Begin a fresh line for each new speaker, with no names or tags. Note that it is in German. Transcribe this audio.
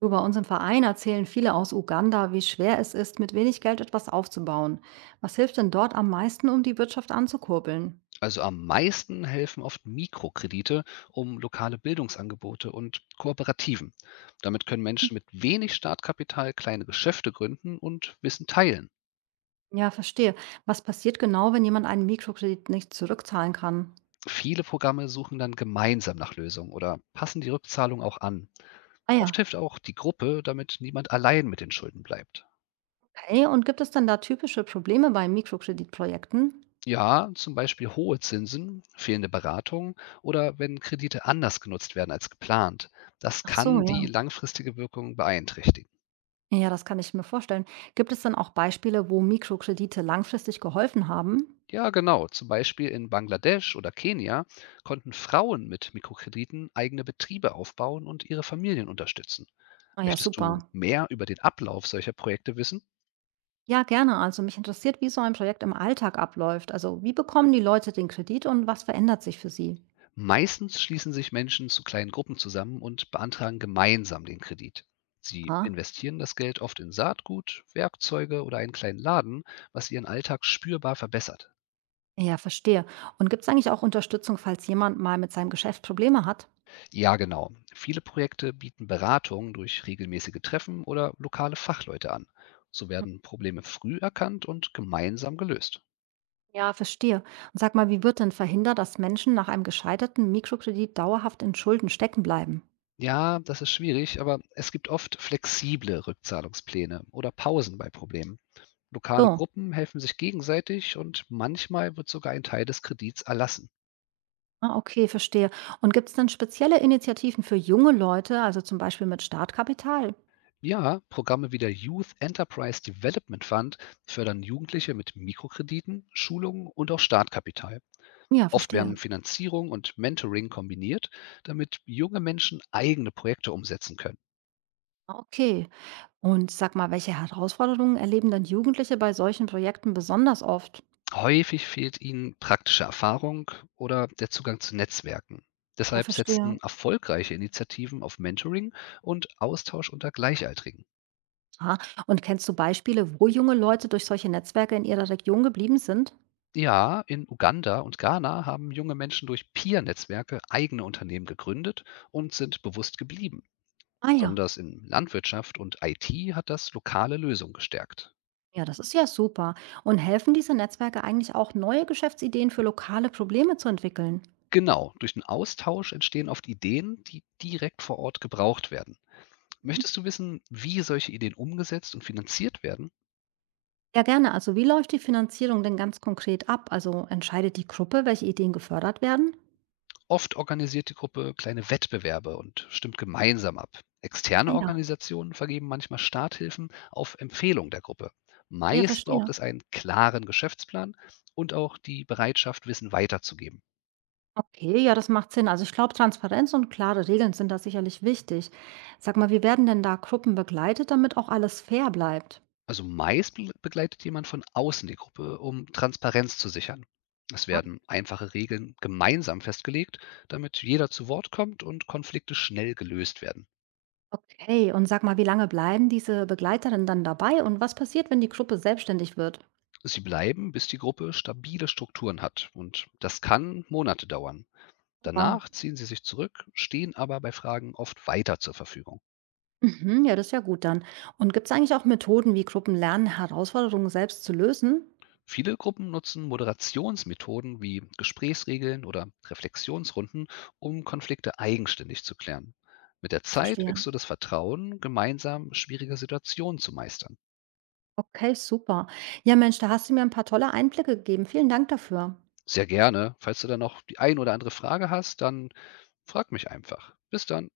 Du, bei uns im Verein erzählen viele aus Uganda, wie schwer es ist, mit wenig Geld etwas aufzubauen. Was hilft denn dort am meisten, um die Wirtschaft anzukurbeln?
Also am meisten helfen oft Mikrokredite um lokale Bildungsangebote und Kooperativen. Damit können Menschen mit wenig Startkapital kleine Geschäfte gründen und Wissen teilen.
Ja, verstehe. Was passiert genau, wenn jemand einen Mikrokredit nicht zurückzahlen kann?
Viele Programme suchen dann gemeinsam nach Lösungen oder passen die Rückzahlung auch an.
Ah
Oft
ja,
hilft auch die Gruppe, damit niemand allein mit den Schulden bleibt.
okay. Und gibt es denn da typische Probleme bei Mikrokreditprojekten?
Ja, zum Beispiel hohe Zinsen, fehlende Beratung oder wenn Kredite anders genutzt werden als geplant. Das
Ach so,
kann
ja.
die langfristige Wirkung beeinträchtigen.
Ja, das kann ich mir vorstellen. Gibt es denn auch Beispiele, wo Mikrokredite langfristig geholfen haben?
Ja, genau. Zum Beispiel in Bangladesch oder Kenia konnten Frauen mit Mikrokrediten eigene Betriebe aufbauen und ihre Familien unterstützen.
Ah ja,
Möchtest
super.
du mehr über den Ablauf solcher Projekte wissen?
Ja, gerne. Also mich interessiert, wie so ein Projekt im Alltag abläuft. Also wie bekommen die Leute den Kredit und was verändert sich für sie?
Meistens schließen sich Menschen zu kleinen Gruppen zusammen und beantragen gemeinsam den Kredit. Sie
Ah,
investieren das Geld oft in Saatgut, Werkzeuge oder einen kleinen Laden, was ihren Alltag spürbar verbessert.
ja, verstehe. Und gibt es eigentlich auch Unterstützung, falls jemand mal mit seinem Geschäft Probleme hat?
Ja, genau. Viele Projekte bieten Beratung durch regelmäßige Treffen oder lokale Fachleute an. So werden Probleme früh erkannt und gemeinsam gelöst.
Ja, verstehe. Und sag mal, wie wird denn verhindert, dass Menschen nach einem gescheiterten Mikrokredit dauerhaft in Schulden stecken bleiben?
Ja, das ist schwierig, aber es gibt oft flexible Rückzahlungspläne oder Pausen bei Problemen. Lokale
So.
Gruppen helfen sich gegenseitig und manchmal wird sogar ein Teil des Kredits erlassen.
Ah, okay, verstehe. Und gibt es denn spezielle Initiativen für junge Leute, also zum Beispiel mit Startkapital?
Ja, Programme wie der Youth Enterprise Development Fund fördern Jugendliche mit Mikrokrediten, Schulungen und auch Startkapital.
Ja,
Oft werden
verstehe.
Finanzierung und Mentoring kombiniert, damit junge Menschen eigene Projekte umsetzen können.
Ah, okay. Und sag mal, welche Herausforderungen erleben dann Jugendliche bei solchen Projekten besonders oft?
Häufig fehlt ihnen praktische Erfahrung oder der Zugang zu Netzwerken.
Ja,
Deshalb
verstehe.
setzen erfolgreiche Initiativen auf Mentoring und Austausch unter Gleichaltrigen.
Aha. Und kennst du Beispiele, wo junge Leute durch solche Netzwerke in ihrer Region geblieben sind?
Ja, in Uganda und Ghana haben junge Menschen durch Peer-Netzwerke eigene Unternehmen gegründet und sind bewusst geblieben.
Ah ja.
Besonders in Landwirtschaft und IT hat das lokale Lösungen gestärkt.
Ja, das ist ja super. Und helfen diese Netzwerke eigentlich auch, neue Geschäftsideen für lokale Probleme zu entwickeln?
Genau, durch den Austausch entstehen oft Ideen, die direkt vor Ort gebraucht werden.
Mhm.
Möchtest du wissen, wie solche Ideen umgesetzt und finanziert werden?
Ja, gerne. Also wie läuft die Finanzierung denn ganz konkret ab? Also entscheidet die Gruppe, welche Ideen gefördert werden?
Oft organisiert die Gruppe kleine Wettbewerbe und stimmt gemeinsam ab.
Ah
Externe
ja.
Organisationen vergeben manchmal Starthilfen auf Empfehlung der Gruppe.
Ja,
Meist braucht
verstehe.
es einen klaren Geschäftsplan und auch die Bereitschaft, Wissen weiterzugeben.
Okay, ja, das macht Sinn. Also ich glaube, Transparenz und klare Regeln sind da sicherlich wichtig. Sag mal, wie werden denn da Gruppen begleitet, damit auch alles fair bleibt?
Also meist begleitet jemand von außen die Gruppe, um Transparenz zu sichern. Es
Ah,
werden einfache Regeln gemeinsam festgelegt, damit jeder zu Wort kommt und Konflikte schnell gelöst werden.
okay. Und sag mal, wie lange bleiben diese Begleiterinnen dann dabei und was passiert, wenn die Gruppe selbstständig wird?
Sie bleiben, bis die Gruppe stabile Strukturen hat und das kann Monate dauern.
Wow.
Danach ziehen sie sich zurück, stehen aber bei Fragen oft weiter zur Verfügung.
Mhm, ja, das ist ja gut dann. Und gibt es eigentlich auch Methoden, wie Gruppen lernen, Herausforderungen selbst zu lösen?
Viele Gruppen nutzen Moderationsmethoden wie Gesprächsregeln oder Reflexionsrunden, um Konflikte eigenständig zu klären. Mit der Zeit
Verstehe.
wächst so das Vertrauen, gemeinsam schwierige Situationen zu meistern.
Okay, super. Ja, Mensch, da hast du mir ein paar tolle Einblicke gegeben. Vielen Dank dafür.
Sehr gerne. Falls du dann noch die ein oder andere Frage hast, dann frag mich einfach. Bis dann.